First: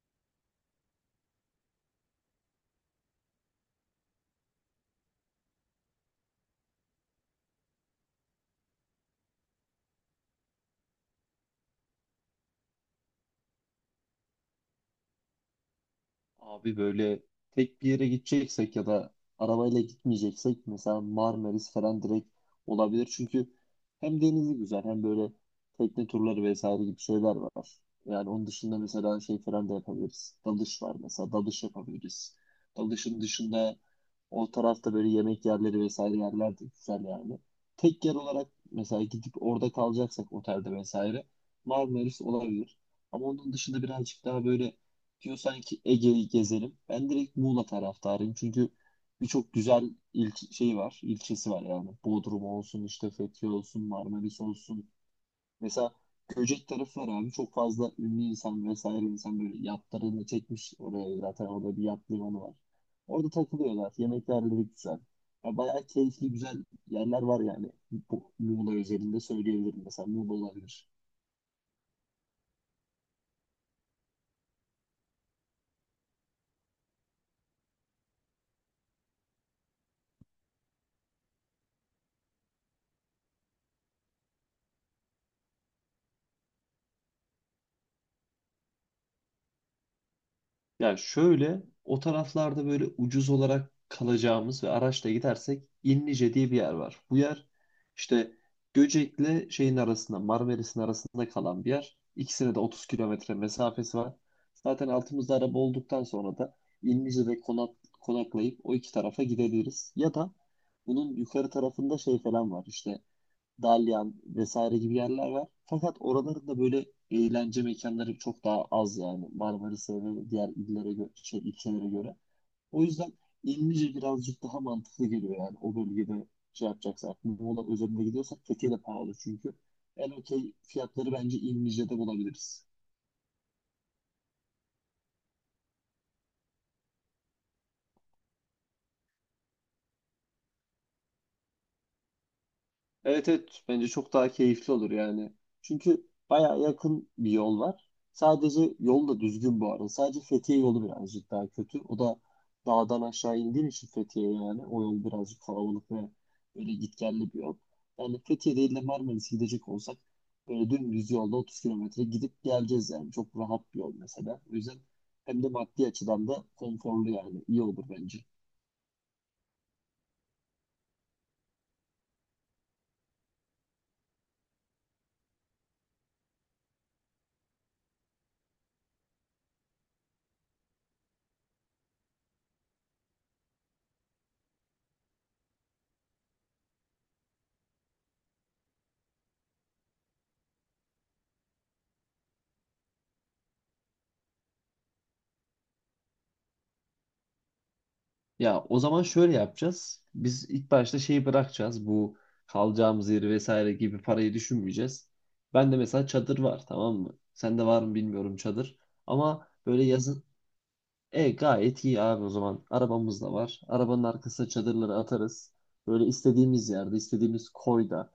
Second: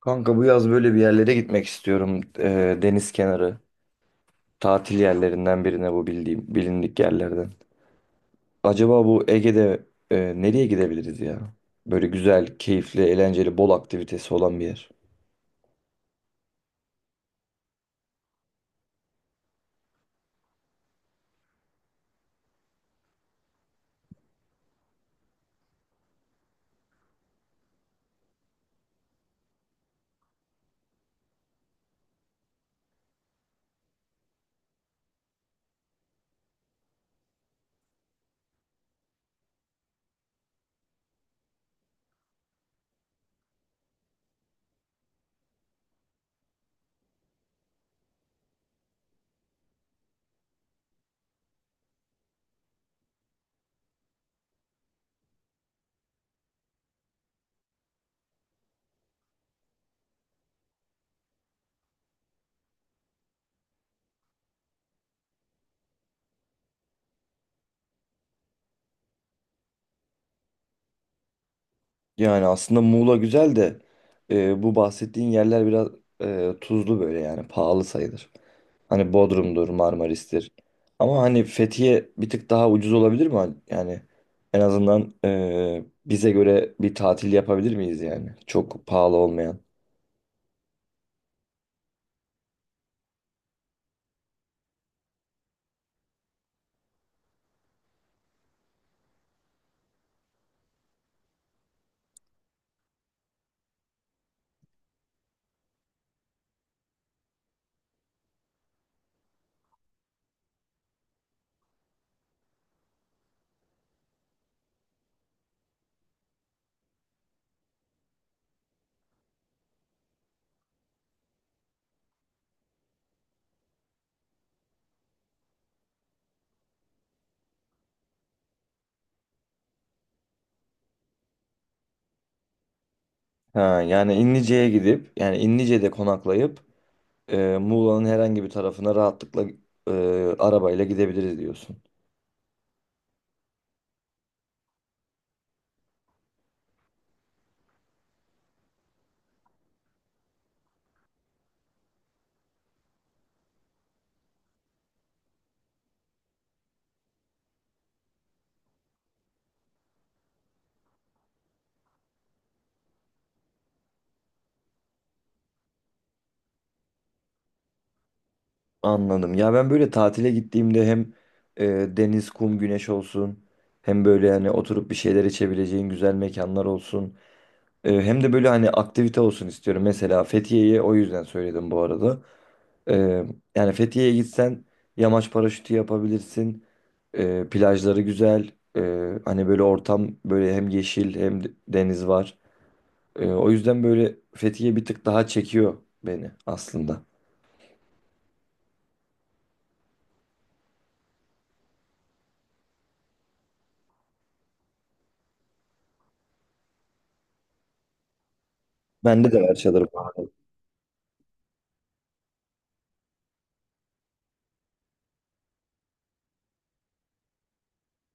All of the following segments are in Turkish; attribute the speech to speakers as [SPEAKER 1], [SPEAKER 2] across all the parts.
[SPEAKER 1] Kanka bu yaz böyle bir yerlere gitmek istiyorum. Deniz kenarı. Tatil yerlerinden birine bu bildiğim, bilindik yerlerden. Acaba bu Ege'de nereye gidebiliriz ya? Böyle güzel, keyifli, eğlenceli, bol aktivitesi olan bir yer.
[SPEAKER 2] Abi böyle tek bir yere gideceksek ya da arabayla gitmeyeceksek mesela Marmaris falan direkt olabilir. Çünkü hem denizi güzel hem böyle tekne turları vesaire gibi şeyler var. Yani onun dışında mesela şey falan da yapabiliriz. Dalış var mesela dalış yapabiliriz. Dalışın dışında o tarafta böyle yemek yerleri vesaire yerler de güzel yani. Tek yer olarak mesela gidip orada kalacaksak otelde vesaire Marmaris olabilir. Ama onun dışında birazcık daha böyle diyorsan ki Ege'yi gezelim. Ben direkt Muğla taraftarıyım. Çünkü birçok güzel il şey var, ilçesi var yani. Bodrum olsun, işte Fethiye olsun, Marmaris olsun. Mesela Göcek tarafı var abi. Çok fazla ünlü insan vesaire insan böyle yatlarını çekmiş oraya zaten orada bir yat limanı var. Orada takılıyorlar. Yemeklerleri güzel. Ya bayağı keyifli güzel yerler var yani. Bu Muğla özelinde söyleyebilirim. Mesela Muğla olabilir.
[SPEAKER 1] Yani aslında Muğla güzel de bu bahsettiğin yerler biraz tuzlu böyle yani pahalı sayılır. Hani Bodrum'dur, Marmaris'tir. Ama hani Fethiye bir tık daha ucuz olabilir mi? Yani en azından bize göre bir tatil yapabilir miyiz yani? Çok pahalı olmayan.
[SPEAKER 2] Yani şöyle o taraflarda böyle ucuz olarak kalacağımız ve araçla gidersek İnlice diye bir yer var. Bu yer işte Göcek'le şeyin arasında Marmaris'in arasında kalan bir yer. İkisine de 30 kilometre mesafesi var. Zaten altımızda araba olduktan sonra da İnlice'de konak, konaklayıp o iki tarafa gidebiliriz. Ya da bunun yukarı tarafında şey falan var işte Dalyan vesaire gibi yerler var. Fakat oraların da böyle eğlence mekanları çok daha az yani Marmaris'e ve diğer illere göre, şey, ilçelere göre. O yüzden İlmice birazcık daha mantıklı geliyor yani o bölgede şey yapacaksak. Muğla özelinde gidiyorsak Fethiye de pahalı çünkü. En okey fiyatları bence İlmice'de bulabiliriz.
[SPEAKER 1] Ha, yani İnlice'ye gidip yani İnlice'de konaklayıp Muğla'nın herhangi bir tarafına rahatlıkla e, arabayla gidebiliriz diyorsun.
[SPEAKER 2] Evet, evet, bence çok daha keyifli olur yani. Çünkü baya yakın bir yol var. Sadece yol da düzgün bu arada. Sadece Fethiye yolu birazcık daha kötü. O da dağdan aşağı indiğin için Fethiye yani. O yol birazcık kalabalık ve böyle gitgelli bir yol. Yani Fethiye değil de Marmaris'e gidecek olsak böyle dümdüz yolda 30 kilometre gidip geleceğiz yani. Çok rahat bir yol mesela. O yüzden hem de maddi açıdan da konforlu yani. İyi olur bence.
[SPEAKER 1] Anladım. Ya ben böyle tatile gittiğimde hem e, deniz, kum, güneş olsun hem böyle hani oturup bir şeyler içebileceğin güzel mekanlar olsun. Hem de böyle hani aktivite olsun istiyorum. Mesela Fethiye'yi o yüzden söyledim bu arada. Ee, Yani Fethiye'ye gitsen yamaç paraşütü yapabilirsin. Plajları güzel. Hani böyle ortam böyle hem yeşil deniz var. O yüzden böyle Fethiye bir tık daha çekiyor beni aslında.
[SPEAKER 2] Ya o zaman şöyle yapacağız. Biz ilk başta şeyi bırakacağız. Bu kalacağımız yeri vesaire gibi parayı düşünmeyeceğiz. Ben de mesela çadır var, tamam mı? Sende var mı bilmiyorum çadır.
[SPEAKER 1] Bende de
[SPEAKER 2] Ama
[SPEAKER 1] var
[SPEAKER 2] böyle
[SPEAKER 1] çadır.
[SPEAKER 2] yazın gayet iyi abi o zaman. Arabamız da var. Arabanın arkasına çadırları atarız. Böyle istediğimiz yerde, istediğimiz koyda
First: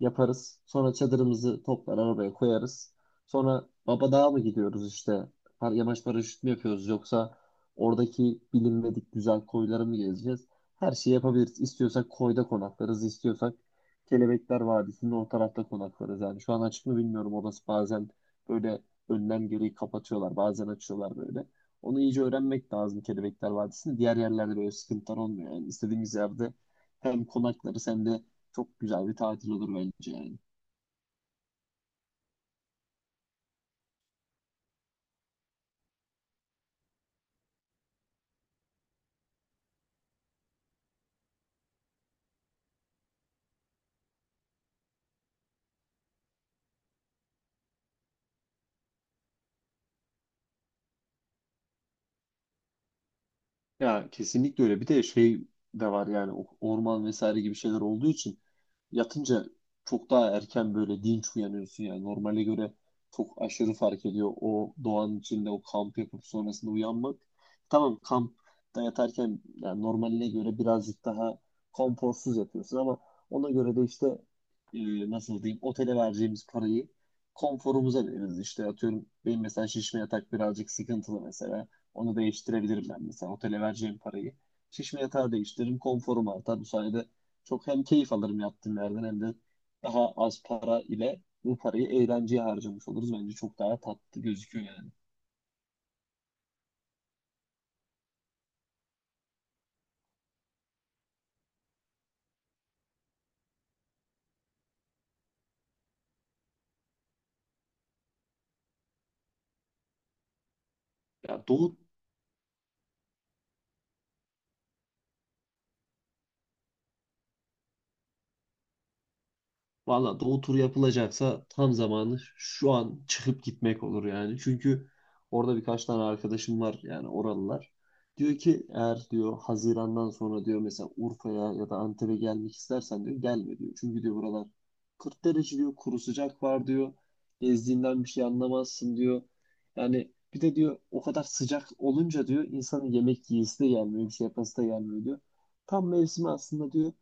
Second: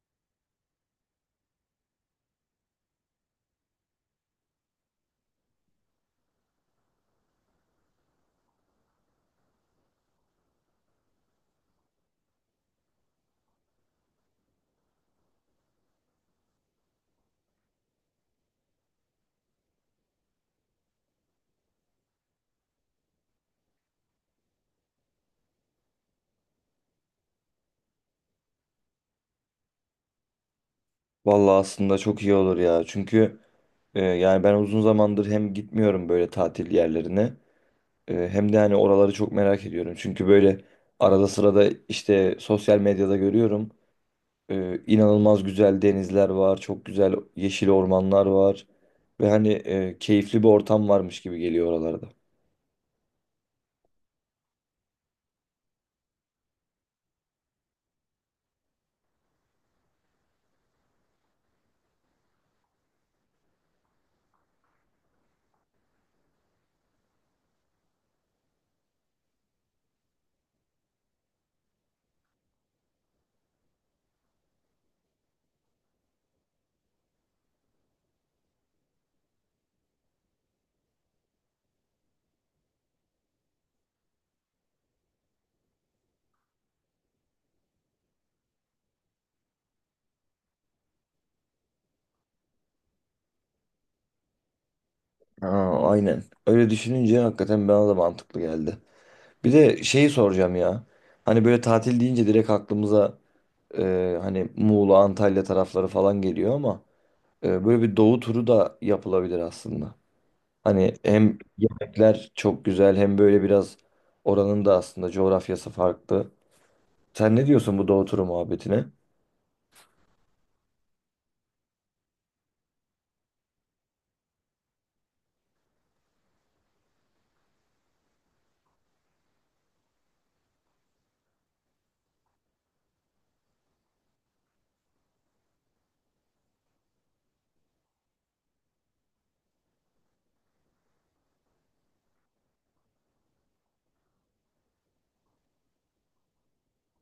[SPEAKER 2] yaparız. Sonra çadırımızı toplar arabaya koyarız. Sonra baba Babadağ'a mı gidiyoruz işte? Yamaç paraşüt mü yapıyoruz yoksa oradaki bilinmedik güzel koyları mı gezeceğiz? Her şeyi yapabiliriz. İstiyorsak koyda konaklarız, istiyorsak Kelebekler Vadisi'nin o tarafta konaklarız. Yani şu an açık mı bilmiyorum. Orası bazen böyle önlem gereği kapatıyorlar, bazen açıyorlar böyle. Onu iyice öğrenmek lazım Kelebekler Vadisi'nde. Diğer yerlerde böyle sıkıntılar olmuyor. Yani istediğimiz yerde hem konaklarız hem de çok güzel bir tatil olur bence yani.
[SPEAKER 1] Vallahi aslında çok iyi olur ya. Çünkü yani ben uzun zamandır hem gitmiyorum böyle tatil yerlerine. Hem de hani oraları çok merak ediyorum. Çünkü böyle arada sırada işte sosyal medyada görüyorum. İnanılmaz güzel denizler var, çok güzel yeşil ormanlar var. Ve hani keyifli bir ortam varmış gibi geliyor oralarda.
[SPEAKER 2] Ya kesinlikle öyle. Bir de şey de var yani orman vesaire gibi şeyler olduğu için yatınca çok daha erken böyle dinç uyanıyorsun yani. Normale göre çok aşırı fark ediyor o doğanın içinde o kamp yapıp sonrasında uyanmak. Tamam, kampta yatarken yani normaline göre birazcık daha konforsuz yatıyorsun ama ona göre de işte nasıl diyeyim otele vereceğimiz parayı konforumuza veririz. İşte atıyorum benim mesela şişme yatak birazcık sıkıntılı mesela. Onu değiştirebilirim ben mesela otele vereceğim parayı. Şişme yatağı değiştiririm konforum artar. Bu sayede çok hem keyif alırım yaptığım yerden hem de daha az para ile bu parayı eğlenceye harcamış oluruz. Bence çok daha tatlı gözüküyor yani.
[SPEAKER 1] Aa, aynen. Öyle düşününce hakikaten bana da mantıklı geldi. Bir de şeyi soracağım ya. Hani böyle tatil deyince direkt aklımıza hani Muğla, Antalya tarafları falan geliyor ama böyle bir doğu turu da yapılabilir aslında. Hani hem
[SPEAKER 2] Ya Doğu
[SPEAKER 1] yemekler çok güzel hem böyle biraz oranın da aslında coğrafyası farklı. Sen ne diyorsun bu doğu turu muhabbetine?
[SPEAKER 2] Valla doğu turu yapılacaksa tam zamanı şu an çıkıp gitmek olur yani. Çünkü orada birkaç tane arkadaşım var yani oralılar. Diyor ki eğer diyor Haziran'dan sonra diyor mesela Urfa'ya ya da Antep'e gelmek istersen diyor gelme diyor. Çünkü diyor buralar 40 derece diyor kuru sıcak var diyor. Gezdiğinden bir şey anlamazsın diyor. Yani bir de diyor o kadar sıcak olunca diyor insanın yemek yiyesi de gelmiyor bir şey yapası da gelmiyor diyor. Tam mevsimi aslında diyor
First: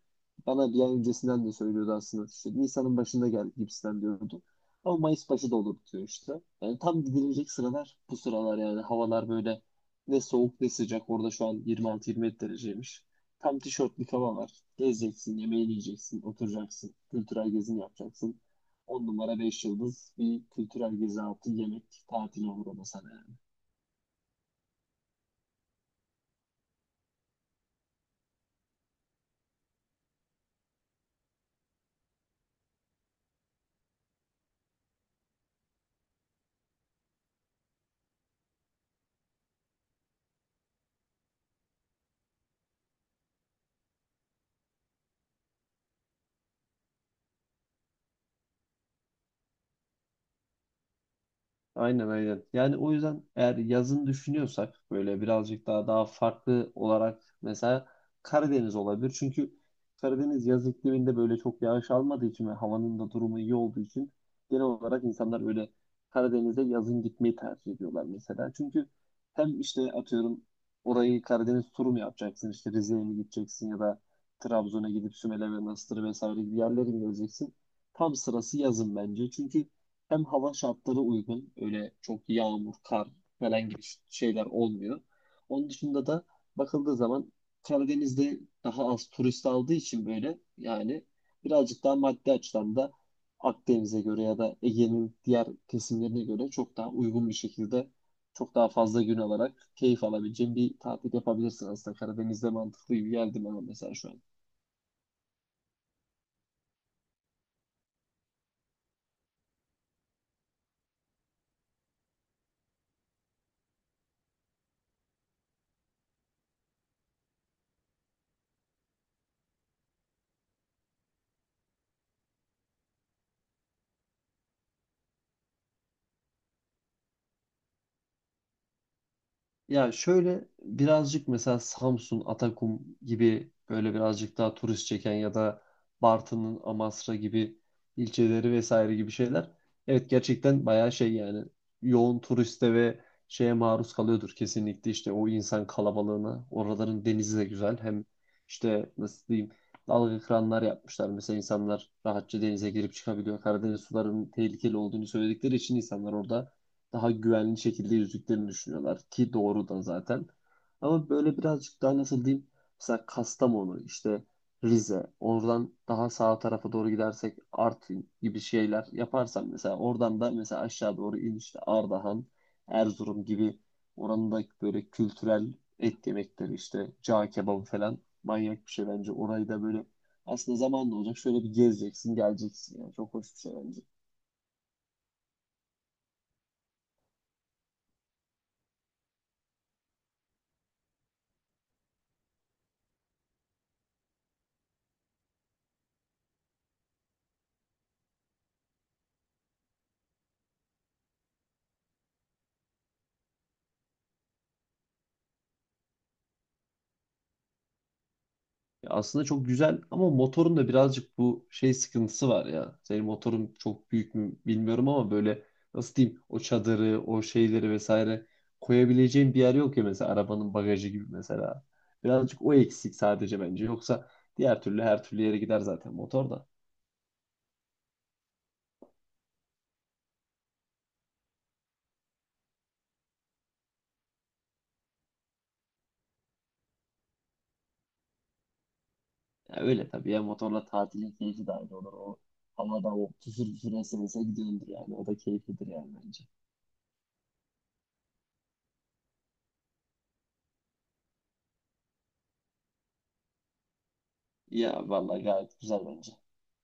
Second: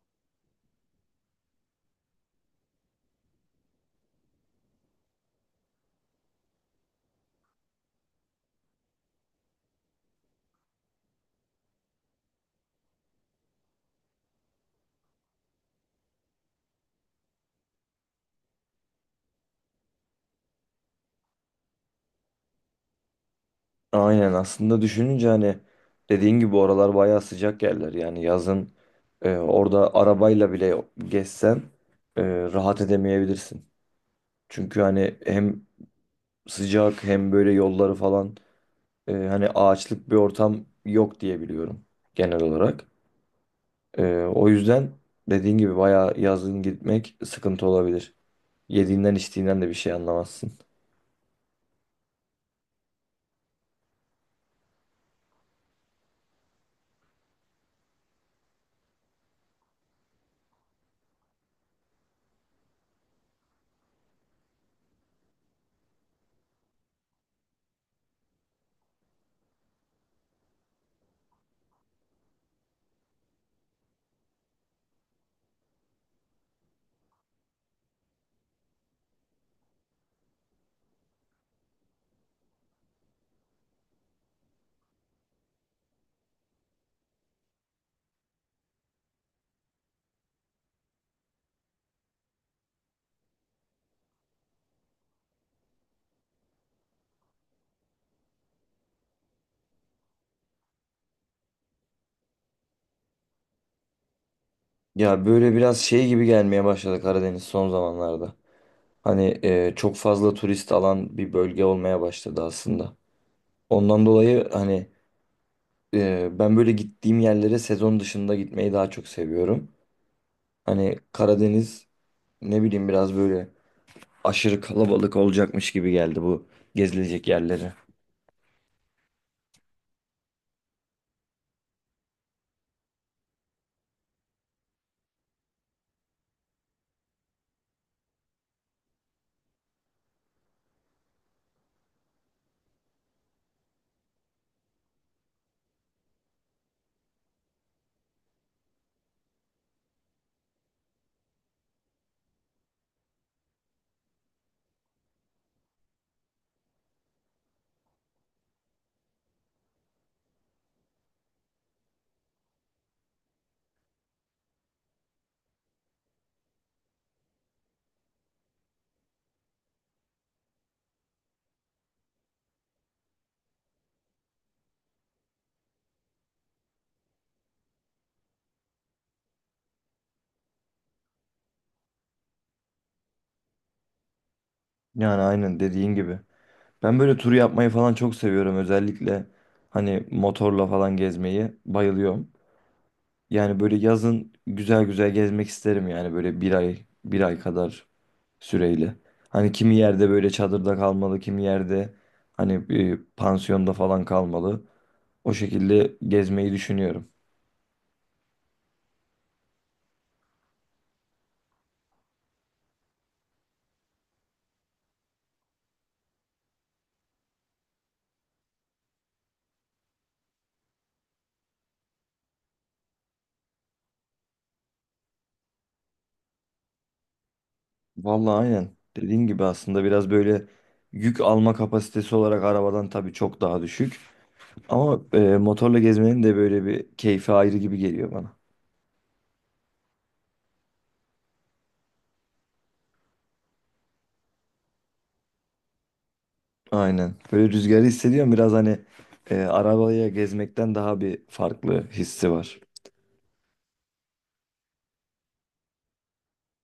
[SPEAKER 2] bana bir ay öncesinden de söylüyordu aslında. İşte Nisan'ın başında gel gibisinden diyordu. Ama Mayıs başı da olur diyor işte. Yani tam gidilecek sıralar bu sıralar yani. Havalar böyle ne soğuk ne sıcak. Orada şu an 26-27 dereceymiş. Tam tişörtlük hava var. Gezeceksin, yemeğini yiyeceksin, oturacaksın. Kültürel gezini yapacaksın. 10 numara 5 yıldız bir kültürel gezi altı yemek tatili olur ona sana. Yani
[SPEAKER 1] Aynen aslında düşününce hani dediğin gibi oralar bayağı sıcak yerler. Yani yazın orada arabayla bile gezsen e, rahat edemeyebilirsin. Çünkü hani hem sıcak hem böyle yolları falan hani ağaçlık bir ortam yok diye biliyorum genel olarak. E, O yüzden dediğin gibi bayağı yazın gitmek sıkıntı olabilir. Yediğinden içtiğinden de bir şey anlamazsın.
[SPEAKER 2] aynen, aynen. Yani o yüzden eğer yazın düşünüyorsak böyle birazcık daha farklı olarak mesela Karadeniz olabilir. Çünkü Karadeniz yaz ikliminde böyle çok yağış almadığı için ve havanın da durumu iyi olduğu için genel olarak insanlar böyle Karadeniz'e yazın gitmeyi tercih ediyorlar mesela. Çünkü hem işte atıyorum orayı Karadeniz turu mu yapacaksın? İşte Rize'ye mi gideceksin ya da Trabzon'a gidip Sümele ve Manastır vesaire gibi yerlere mi geleceksin? Tam sırası yazın bence. Çünkü hem hava şartları uygun. Öyle çok yağmur, kar falan gibi şeyler olmuyor. Onun dışında da bakıldığı zaman Karadeniz'de daha az turist aldığı için böyle yani birazcık daha maddi açıdan da Akdeniz'e göre ya da Ege'nin diğer kesimlerine göre çok daha uygun bir şekilde çok daha fazla gün alarak keyif alabileceğin bir tatil yapabilirsin aslında. Karadeniz'de mantıklı gibi geldi bana mesela şu an.
[SPEAKER 1] Ya böyle biraz şey gibi gelmeye başladı Karadeniz son zamanlarda. Hani çok fazla turist alan bir bölge olmaya başladı aslında. Ondan dolayı hani ben böyle gittiğim yerlere sezon dışında gitmeyi daha çok seviyorum. Hani Karadeniz ne bileyim biraz böyle aşırı kalabalık olacakmış gibi geldi bu gezilecek yerleri.
[SPEAKER 2] Ya şöyle birazcık mesela Samsun, Atakum gibi böyle birazcık daha turist çeken ya da Bartın'ın Amasra gibi ilçeleri vesaire gibi şeyler. Evet, gerçekten bayağı şey yani yoğun turiste ve şeye maruz kalıyordur kesinlikle işte o insan kalabalığına. Oraların denizi de güzel. Hem işte nasıl diyeyim dalga kıranlar yapmışlar. Mesela insanlar rahatça denize girip çıkabiliyor. Karadeniz sularının tehlikeli olduğunu söyledikleri için insanlar orada daha güvenli şekilde yüzdüklerini düşünüyorlar ki doğru da zaten. Ama böyle birazcık daha nasıl diyeyim mesela Kastamonu işte Rize oradan daha sağ tarafa doğru gidersek Artvin gibi şeyler yaparsam mesela oradan da mesela aşağı doğru in işte Ardahan, Erzurum gibi oranın da böyle kültürel et yemekleri işte cağ kebabı falan manyak bir şey bence. Orayı da böyle aslında zamanla olacak şöyle bir gezeceksin geleceksin yani çok hoş bir şey bence.
[SPEAKER 1] Yani aynen dediğin gibi. Ben böyle tur yapmayı falan çok seviyorum özellikle hani motorla falan gezmeyi bayılıyorum. Yani böyle yazın güzel güzel gezmek isterim yani böyle bir ay bir ay kadar süreyle. Hani kimi yerde böyle çadırda kalmalı, kimi yerde hani pansiyonda falan kalmalı. O şekilde gezmeyi düşünüyorum.
[SPEAKER 2] Ya aslında çok güzel ama motorun da birazcık bu şey sıkıntısı var ya. Senin motorun çok büyük mü bilmiyorum ama böyle nasıl diyeyim o çadırı, o şeyleri vesaire koyabileceğin bir yer yok ya mesela arabanın bagajı gibi mesela. Birazcık o eksik sadece bence. Yoksa diğer türlü her türlü yere gider zaten motor da.
[SPEAKER 1] Vallahi aynen. Dediğin gibi aslında biraz böyle yük alma kapasitesi olarak arabadan tabii çok daha düşük. Ama motorla gezmenin de böyle bir keyfi ayrı gibi geliyor bana.
[SPEAKER 2] Ya öyle tabii ya motorla tatilin keyfi de ayrı olur. O havada o küfür küfür esense gidiyordur yani. O da keyiflidir yani bence.
[SPEAKER 1] Aynen. Böyle rüzgarı hissediyorum biraz hani arabaya gezmekten daha bir farklı hissi var.
[SPEAKER 2] Ya vallahi gayet güzel bence.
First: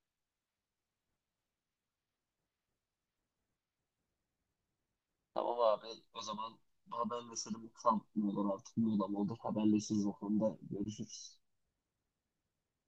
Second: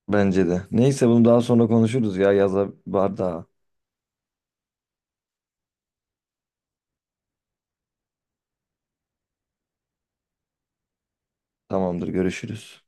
[SPEAKER 1] Bence de. Neyse bunu daha sonra konuşuruz ya. Yaza var.
[SPEAKER 2] Tamam abi, o zaman haberleşelim. Kamp mı olur artık ne olur haberleşiriz, o konuda görüşürüz.
[SPEAKER 1] Tamamdır, görüşürüz.